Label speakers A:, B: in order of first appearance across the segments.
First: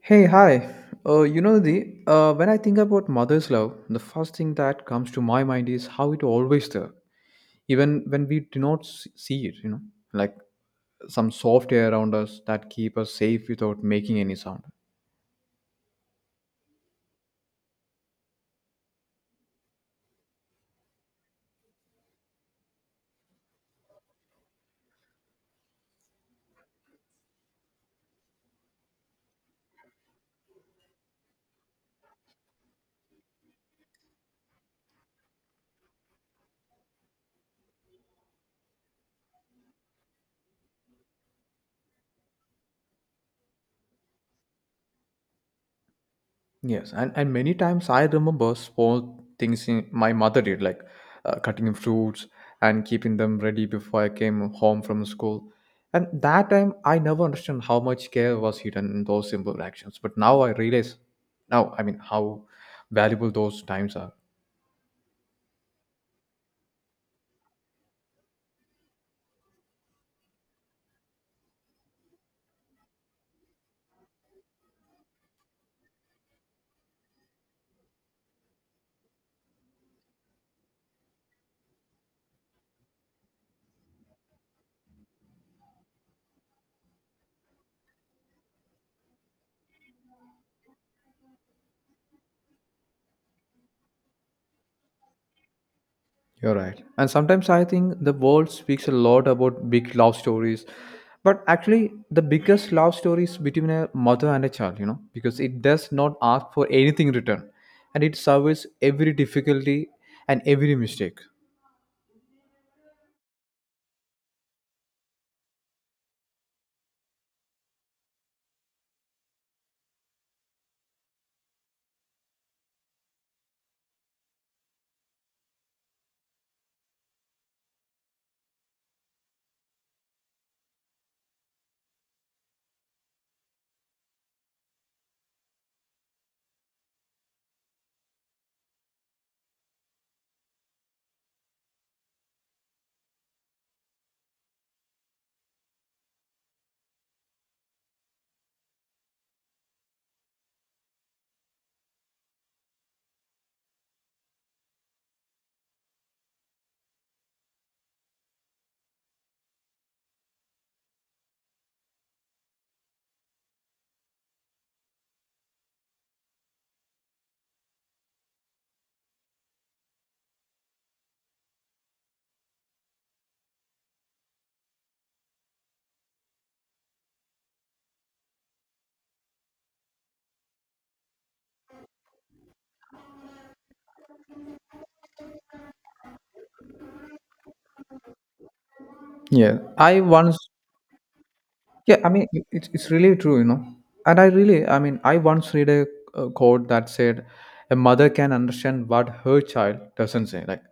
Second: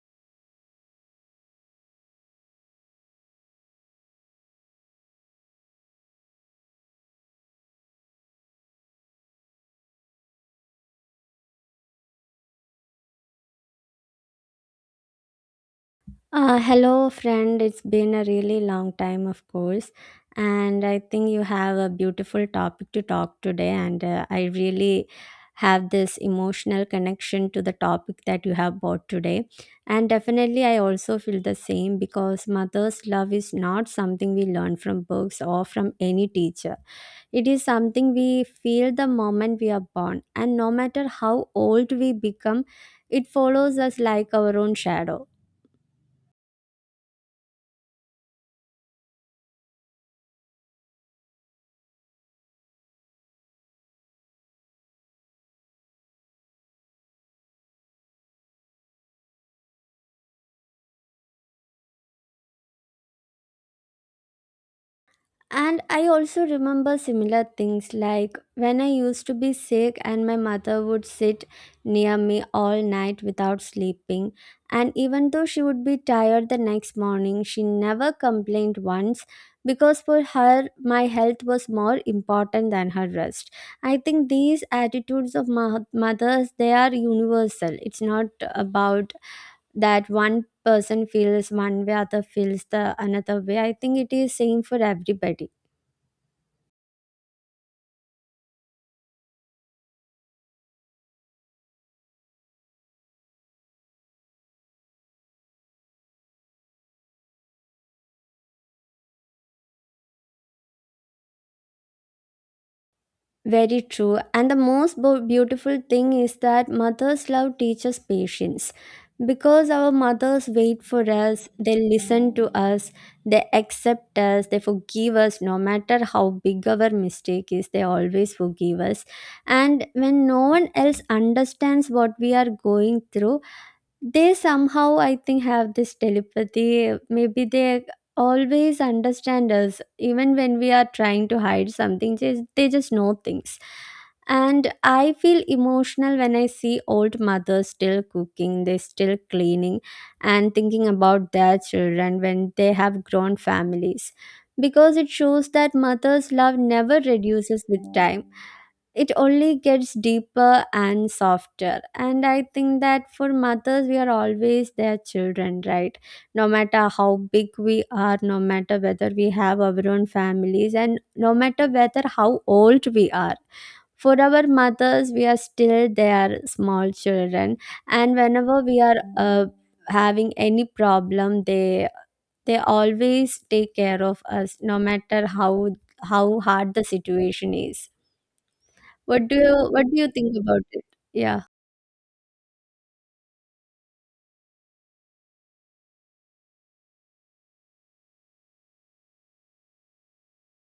A: Hey, hi. You know, the when I think about mother's love, the first thing that comes to my mind is how it always there, even when we do not see it. Like some soft air around us that keep us safe without making any sound.
B: Hello, friend. It's been a really long time, of course, and I think you have a beautiful topic to talk today. And I really have this emotional connection to the topic that you have brought today. And definitely, I also feel the same because mother's love is not something we learn from books or from any teacher. It is something we feel the moment we are born, and no matter how old we become, it follows us like our own shadow.
A: Yes, and many times I remember small things in, my mother did, like cutting fruits and keeping them ready before I came home from school. And that time I never understood how much care was hidden in those simple actions. But now I realize, now I mean, how valuable those times are.
B: And I also remember similar things like when I used to be sick, and my mother would sit near me all night without sleeping. And even though she would be tired the next morning, she never complained once because for her, my health was more important than her rest. I think these attitudes of mothers, they are universal. It's not about that one person feels one way, other feels the another way. I think it is same for everybody.
A: You're right. And sometimes I think the world speaks a lot about big love stories. But actually, the biggest love story is between a mother and a child, you know, because it does not ask for anything in return and it surveys every difficulty and every mistake.
B: Very true. And the most beautiful thing is that mother's love teaches patience. Because our mothers wait for us, they listen to us, they accept us, they forgive us no matter how big our mistake is, they always forgive us. And when no one else understands what we are going through, they somehow, I think, have this telepathy. Maybe they always understand us even when we are trying to hide something. Just, they just know things, and I feel emotional when I see old mothers still cooking, they still cleaning and thinking about their children when they have grown families, because it shows that mothers love never reduces with time. It only gets deeper and softer. And I think that for mothers, we are always their children, right? No matter how big we are, no matter whether we have our own families, and no matter whether how old we are, for our mothers we are still their small children. And whenever we are having any problem, they always take care of us no matter how hard the situation is.
A: Yeah.
B: What do
A: I
B: you
A: once
B: think about it? Yeah.
A: Yeah, I mean, it's really true, you know. And I really, I mean, I once read a quote that said, a mother can understand what her child doesn't say. Like,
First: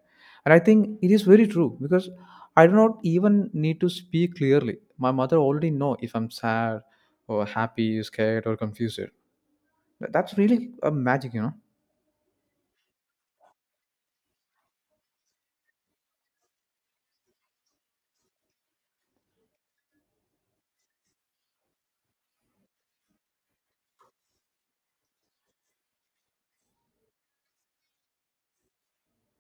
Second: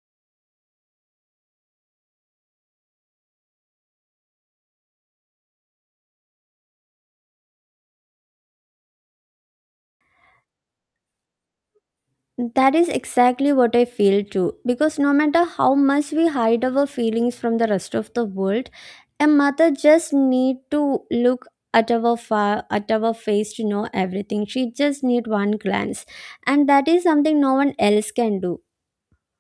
A: and I think it is very true because I do not even need to speak clearly. My mother already know if I'm sad or happy, scared or confused. That's really a magic, you know.
B: That is exactly what I feel too. Because no matter how much we hide our feelings from the rest of the world, a mother just need to look at our at our face to know everything. She just need one glance, and that is something no one else can do.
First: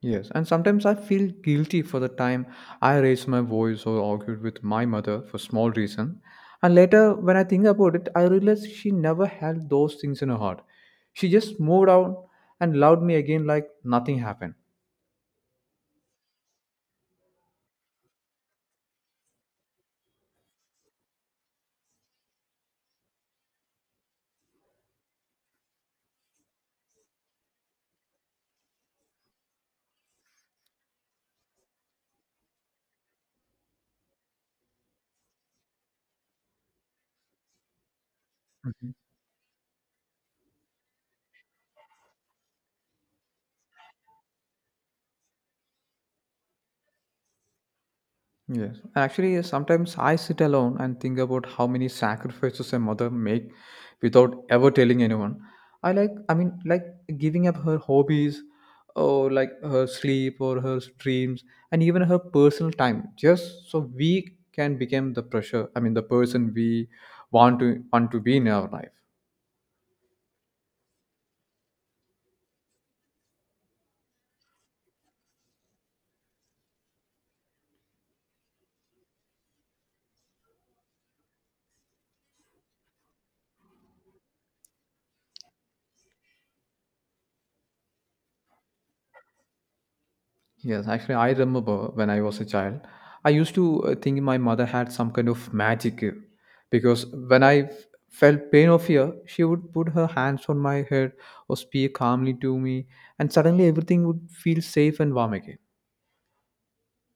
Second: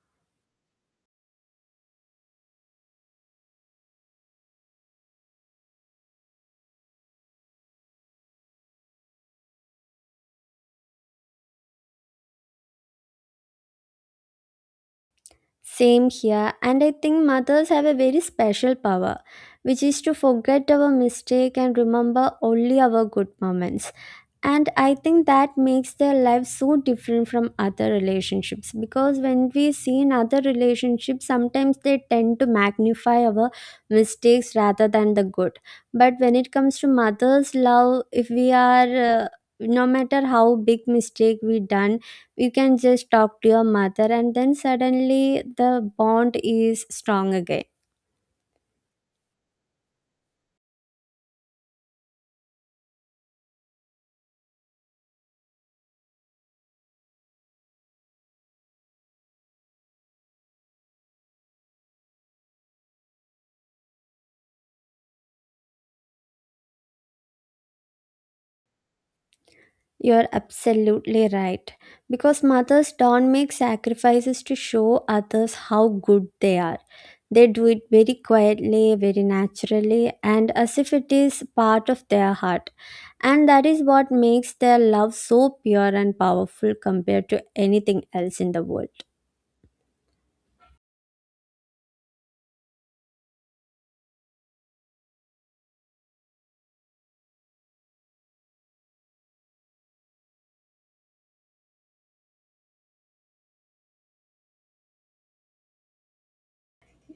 A: Yes, and sometimes I feel guilty for the time I raised my voice or argued with my mother for small reason. And later, when I think about it, I realize she never held those things in her heart. She just moved on and loved me again like nothing happened.
B: Same here, and I think mothers have a very special power, which is to forget our mistake and remember only our good moments. And I think that makes their life so different from other relationships, because when we see in other relationships, sometimes they tend to magnify our mistakes rather than the good. But when it comes to mother's love, if we are no matter how big mistake we done, you can just talk to your mother and then suddenly the bond is strong again.
A: Yes. Actually, sometimes I sit alone and think about how many sacrifices a mother make without ever telling anyone. I like, I mean, like giving up her hobbies or like her sleep or her dreams and even her personal time just so we can become the pressure, I mean, the person we want to be in our life.
B: You're absolutely right. Because mothers don't make sacrifices to show others how good they are. They do it very quietly, very naturally, and as if it is part of their heart. And that is what makes their love so pure and powerful compared to anything else in the world.
A: Yes, actually, I remember when I was a child, I used to think my mother had some kind of magic because when I felt pain or fear, she would put her hands on my head or speak calmly to me, and suddenly everything would feel safe and warm again.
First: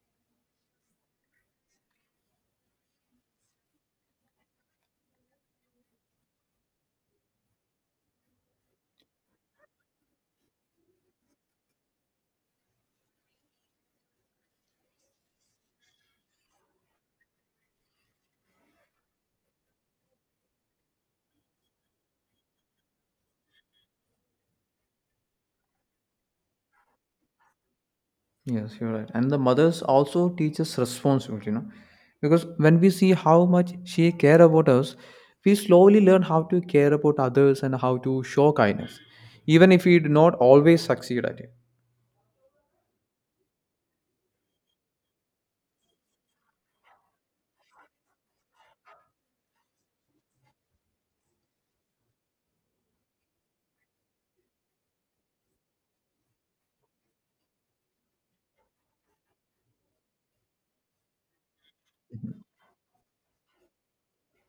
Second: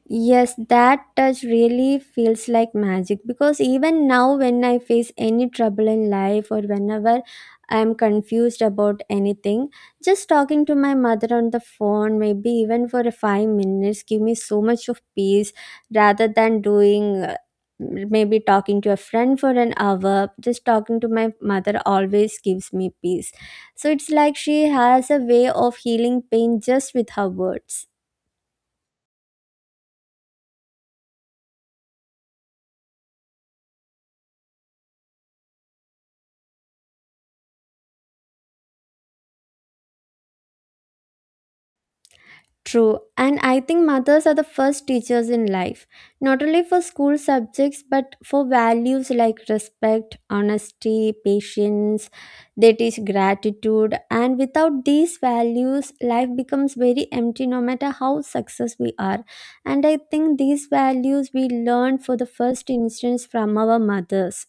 B: Yes, that touch really feels like magic because even now, when I face any trouble in life or whenever I'm confused about anything, just talking to my mother on the phone, maybe even for a 5 minutes, give me so much of peace rather than doing maybe talking to a friend for an hour. Just talking to my mother always gives me peace. So it's like she has a way of healing pain just with her words.
A: Yes, you're right. And the mothers also teach us responsibility, you know, because when we see how much she care about us, we slowly learn how to care about others and how to show kindness, even if we do not always succeed at it.
B: True, and I think mothers are the first teachers in life, not only for school subjects but for values like respect, honesty, patience. They teach gratitude, and without these values, life becomes very empty no matter how successful we are. And I think these values we learn for the first instance from our mothers.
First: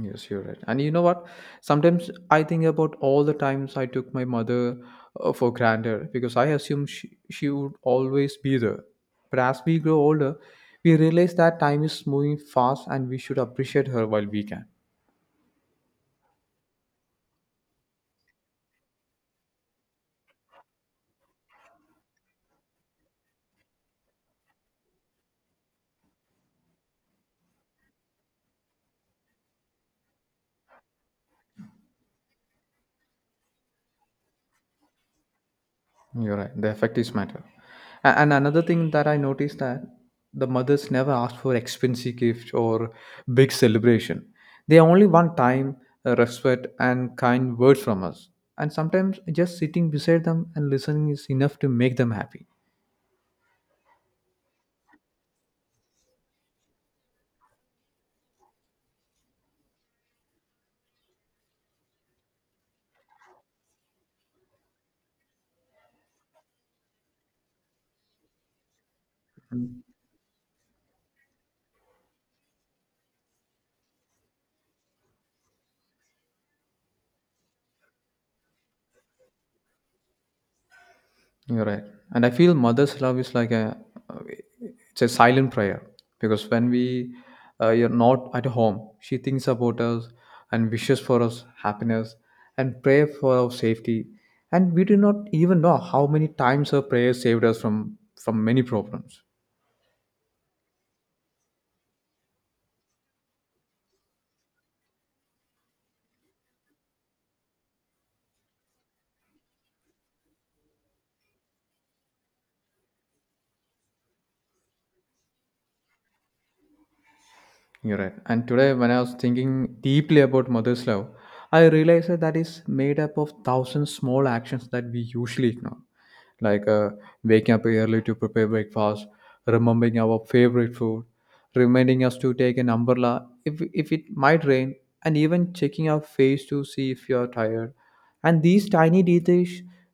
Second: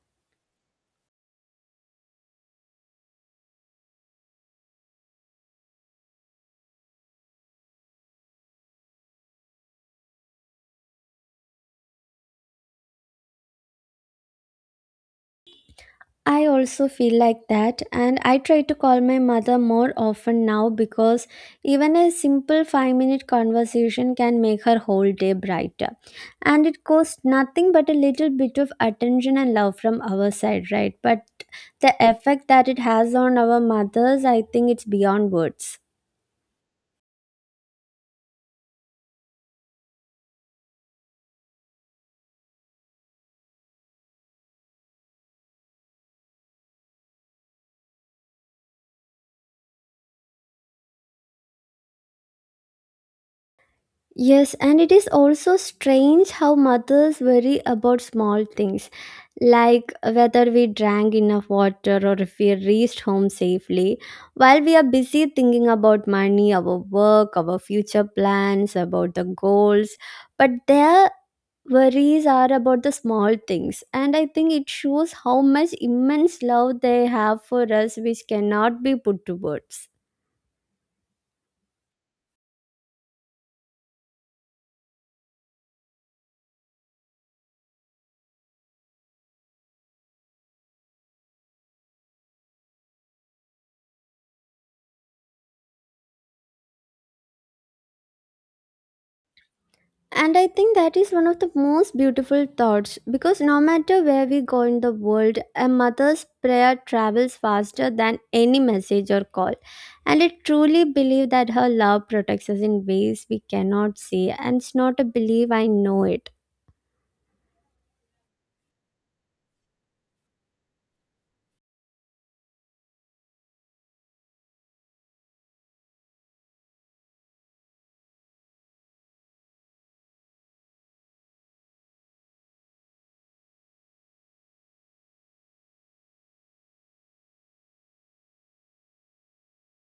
A: Yes, you're right. And you know what? Sometimes I think about all the times I took my mother for granted because I assumed she would always be there. But as we grow older, we realize that time is moving fast and we should appreciate her while we can.
B: I also feel like that, and I try to call my mother more often now because even a simple 5 minute conversation can make her whole day brighter. And it costs nothing but a little bit of attention and love from our side, right? But the effect that it has on our mothers, I think it's beyond words.
A: You're right. The effect is matter. And another thing that I noticed that the mothers never asked for expensive gift or big celebration. They only want time, respect, and kind words from us. And sometimes just sitting beside them and listening is enough to make them happy.
B: Yes, and it is also strange how mothers worry about small things like whether we drank enough water or if we reached home safely, while we are busy thinking about money, our work, our future plans, about the goals. But their worries are about the small things, and I think it shows how much immense love they have for us, which cannot be put to words.
A: You're right. And I feel mother's love is like a silent prayer because when we you're not at home, she thinks about us and wishes for us happiness and pray for our safety. And we do not even know how many times her prayers saved us from many problems.
B: And I think that is one of the most beautiful thoughts, because no matter where we go in the world, a mother's prayer travels faster than any message or call. And I truly believe that her love protects us in ways we cannot see, and it's not a belief, I know it.
A: You're right. And today, when I was thinking deeply about mother's love, I realized that that is made up of thousands small actions that we usually ignore, like waking up early to prepare breakfast, remembering our favorite food, reminding us to take an umbrella if it might rain, and even checking our face to see if you are tired. And these tiny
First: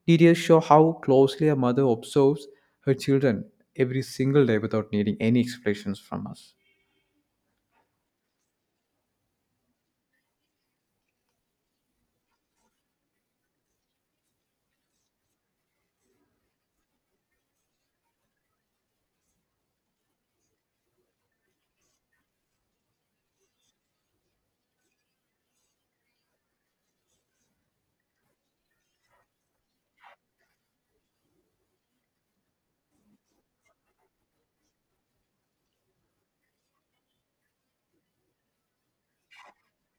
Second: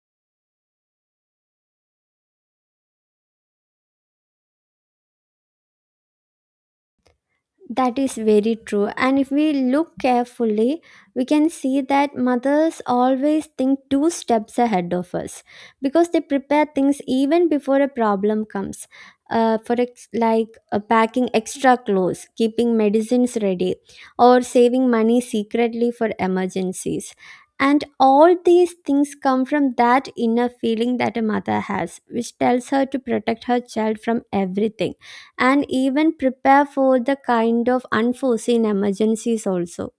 A: details show how closely a mother observes her children every single day without needing any explanations from us.
B: That is very true. And if we look carefully, we can see that mothers always think two steps ahead of us, because they prepare things even before a problem comes. For like packing extra clothes, keeping medicines ready, or saving money secretly for emergencies. And all these things come from that inner feeling that a mother has, which tells her to protect her child from everything and even prepare for the kind of unforeseen emergencies also.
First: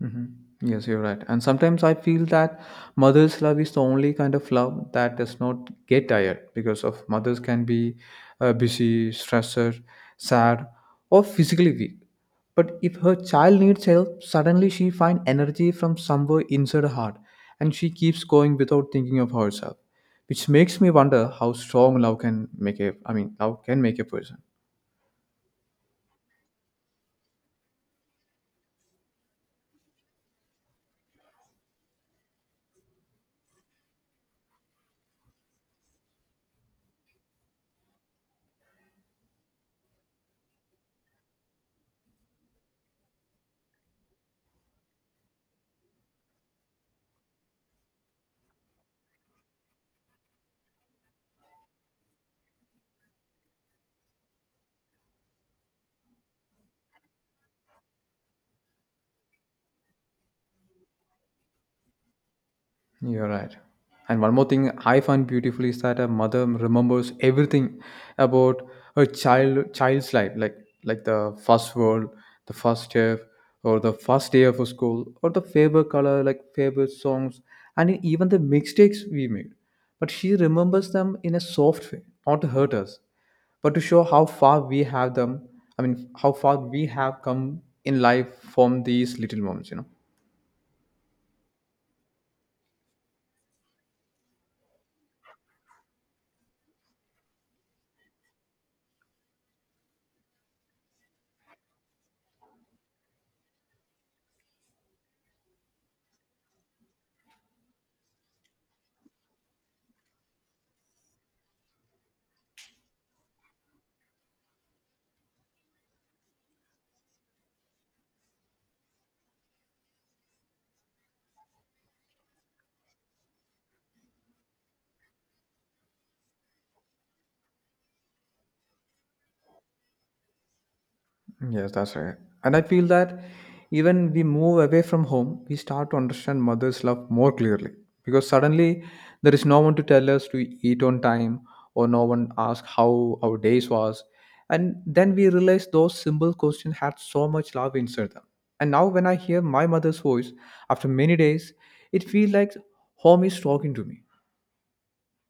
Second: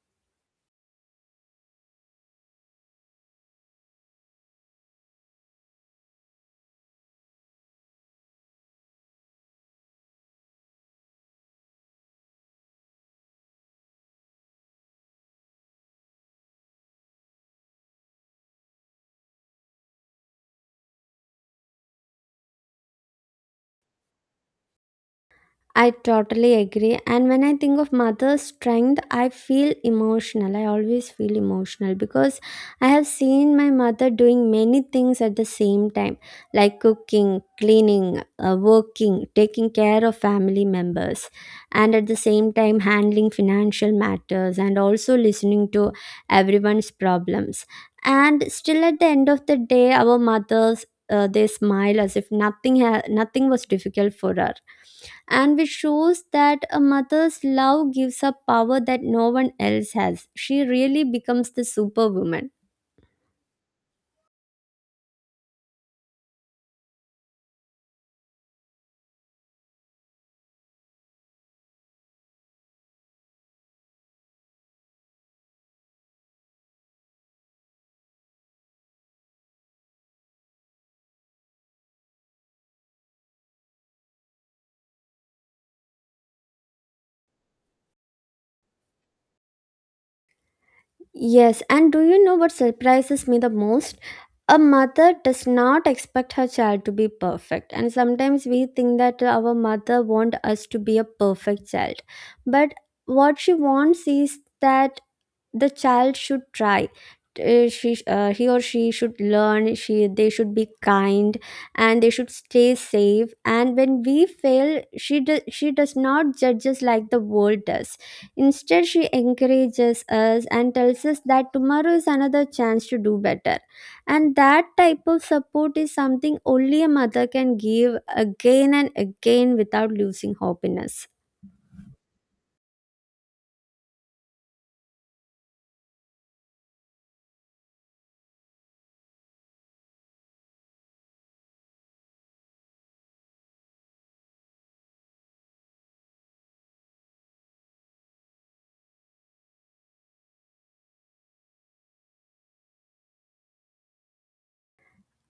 A: Hmm. Yes, you're right. And sometimes I feel that mother's love is the only kind of love that does not get tired because of mothers can be busy, stressor, sad, or physically weak. But if her child needs help, suddenly she finds energy from somewhere inside her heart, and she keeps going without thinking of herself, which makes me wonder how strong love can make a. I mean, love can make a person.
B: I totally agree. And when I think of mother's strength, I feel emotional. I always feel emotional because I have seen my mother doing many things at the same time, like cooking, cleaning, working, taking care of family members, and at the same time, handling financial matters and also listening to everyone's problems. And still, at the end of the day, our mothers. They smile as if nothing was difficult for her, and which shows that a mother's love gives her power that no one else has. She really becomes the superwoman.
A: You're right. And one more thing I find beautiful is that a mother remembers everything about her child's life, like the first world, the first chef, or the first day of a school, or the favorite color, like favorite songs, and even the mistakes we made. But she remembers them in a soft way, not to hurt us, but to show how far we have them. How far we have come in life from these little moments, you know.
B: Yes, and do you know what surprises me the most? A mother does not expect her child to be perfect, and sometimes we think that our mother wants us to be a perfect child. But what she wants is that the child should try. She He or she should learn, she they should be kind and they should stay safe. And when we fail, she does not judge us like the world does. Instead, she encourages us and tells us that tomorrow is another chance to do better, and that type of support is something only a mother can give, again and again, without losing hope in us.
A: Yes, that's right. And I feel that even we move away from home, we start to understand mother's love more clearly because suddenly there is no one to tell us to eat on time or no one ask how our days was. And then we realize those simple questions had so much love inside them. And now when I hear my mother's voice after many days, it feels like home is talking to me.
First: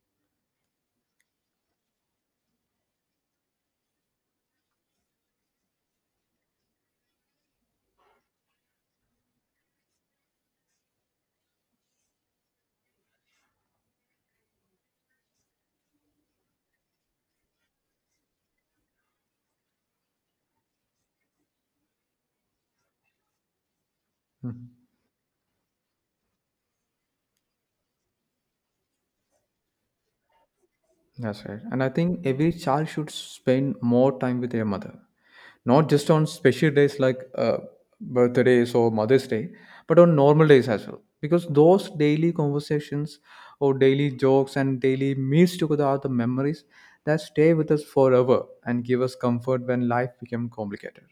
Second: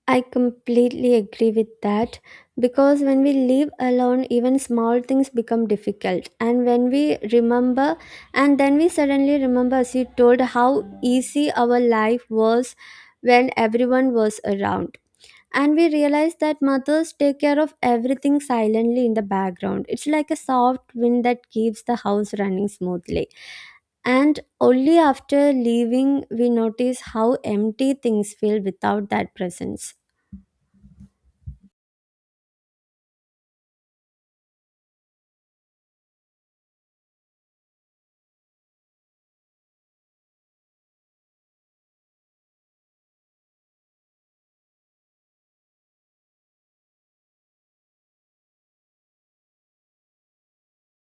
B: I completely agree with that, because when we live alone, even small things become difficult. And then we suddenly remember, as you told, how easy our life was when everyone was around. And we realize that mothers take care of everything silently in the background. It's like a soft wind that keeps the house running smoothly. And
A: Hmm.
B: only after leaving, we notice how empty things feel without that presence.
A: That's right. And I think every child should spend more time with their mother, not just on special days like birthdays or Mother's Day, but on normal days as well. Because those daily conversations or daily jokes and daily meals together are the memories that stay with us forever and give us comfort when life becomes complicated.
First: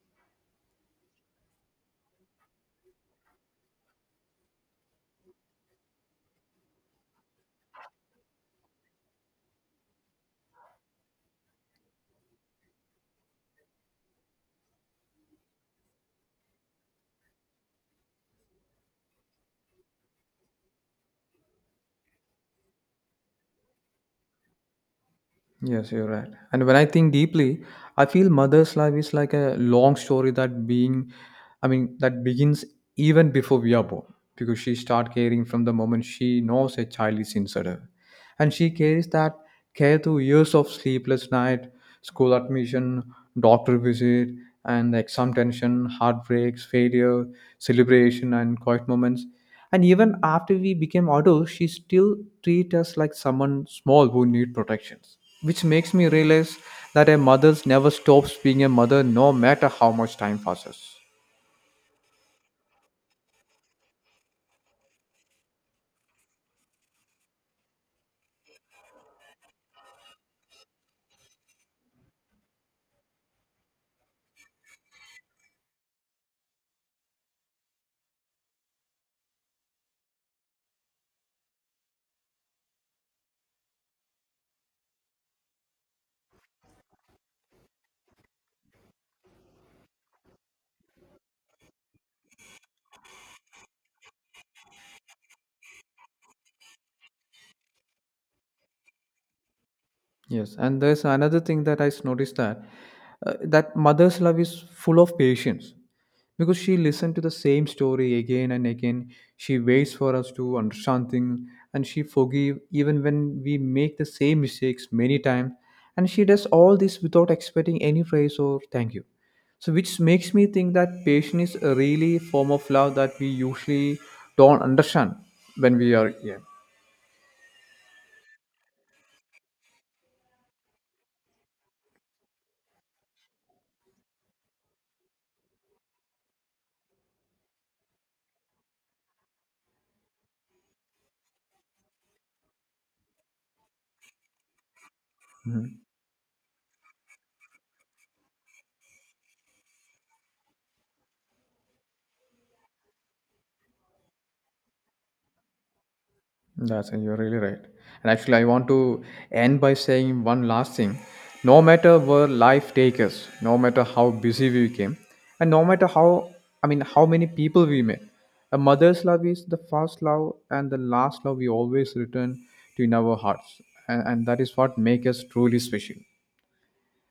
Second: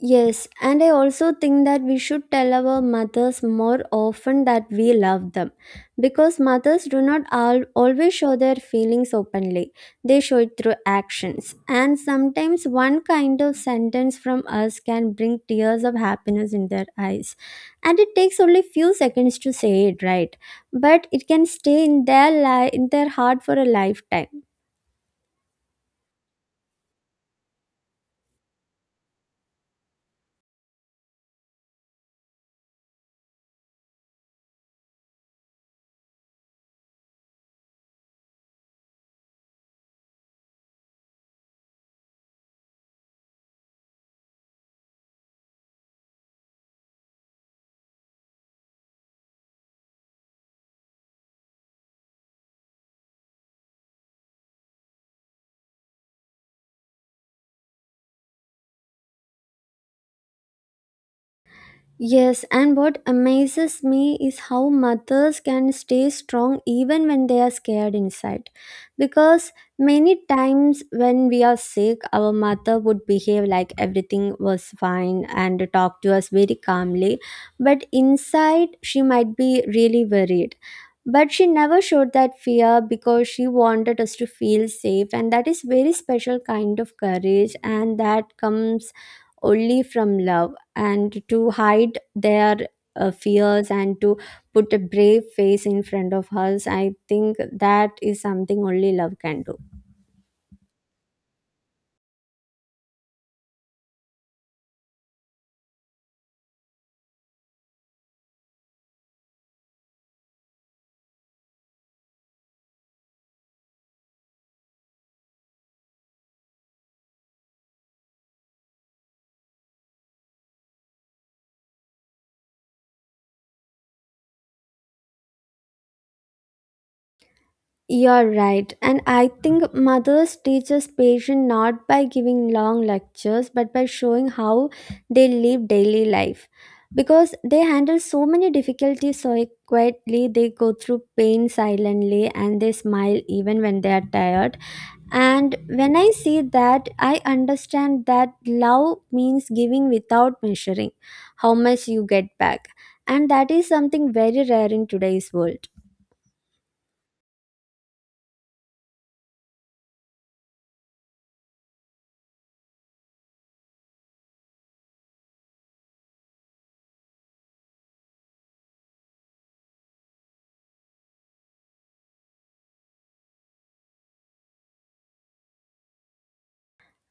B: Yes, and I also think that we should tell our mothers more often that we love them, because mothers do not always show their feelings openly. They show it through actions, and sometimes one kind of sentence from us can bring tears of happiness in their eyes. And it takes only few seconds to say it right, but it can stay in their in their heart for a lifetime.
A: Yes, you're right. And when I think deeply, I feel mother's life is like a long story that being, I mean, that begins even before we are born, because she starts caring from the moment she knows a child is inside her, and she carries that care through years of sleepless night, school admission, doctor visit, and the exam tension, heartbreaks, failure, celebration, and quiet moments and even after we became adults, she still treats us like someone small who need protections. Which makes me realize that a mother never stops being a mother no matter how much time passes.
B: Yes, and what amazes me is how mothers can stay strong even when they are scared inside. Because many times when we are sick, our mother would behave like everything was fine and talk to us very calmly. But inside, she might be really worried. But she never showed that fear because she wanted us to feel safe, and that is very special kind of courage, and that comes only from love. And to hide their fears and to put a brave face in front of us, I think that is something only love can do.
A: Yes, and there's another thing that I noticed that that mother's love is full of patience because she listened to the same story again and again. She waits for us to understand things, and she forgive even when we make the same mistakes many times. And she does all this without expecting any praise or thank you. So, which makes me think that patience is a really form of love that we usually don't understand when we are young.
B: You're right. And I think mothers teach us patience not by giving long lectures, but by showing how they live daily life. Because they handle so many difficulties so quietly, they go through pain silently and they smile even when they are tired. And
A: Mm-hmm.
B: when I see that, I understand that love means giving without measuring how much you get back. And that is something very rare in today's world.
A: That's and you're really right. And actually, I want to end by saying one last thing. No matter where life takes us, no matter how busy we became, and no matter how I mean how many people we met, a mother's love is the first love and the last love we always return to in our hearts, and that is what makes us truly special.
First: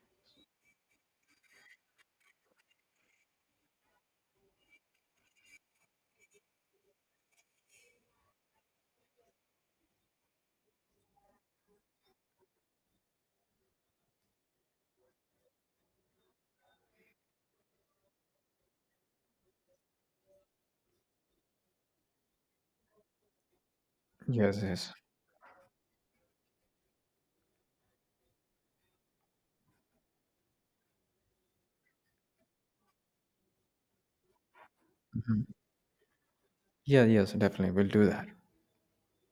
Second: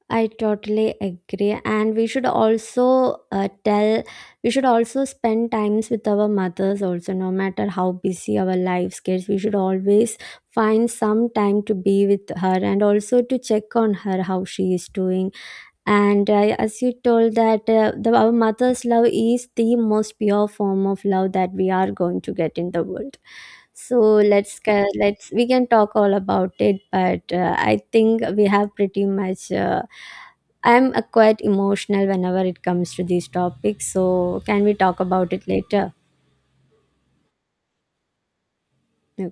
B: I totally agree. And we should also we should also spend times with our mothers also, no matter how busy our lives gets. We should always find some time to be with her and also to check on her, how she is doing. And as you told that our mother's love is the most pure form of love that we are going to get in the world. So
A: Yes, yes.
B: let's, we can talk all about it, but I think we have pretty much. I'm quite emotional whenever it comes to these topics, so can we talk about
A: Mhm.
B: it later?
A: Yeah, yes, definitely. We'll do that.
B: Okay.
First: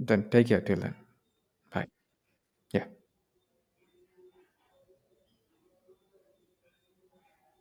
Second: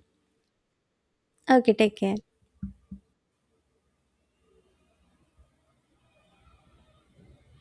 A: Then take care till then.
B: Okay.
A: Bye.
B: Take care.
A: Yeah.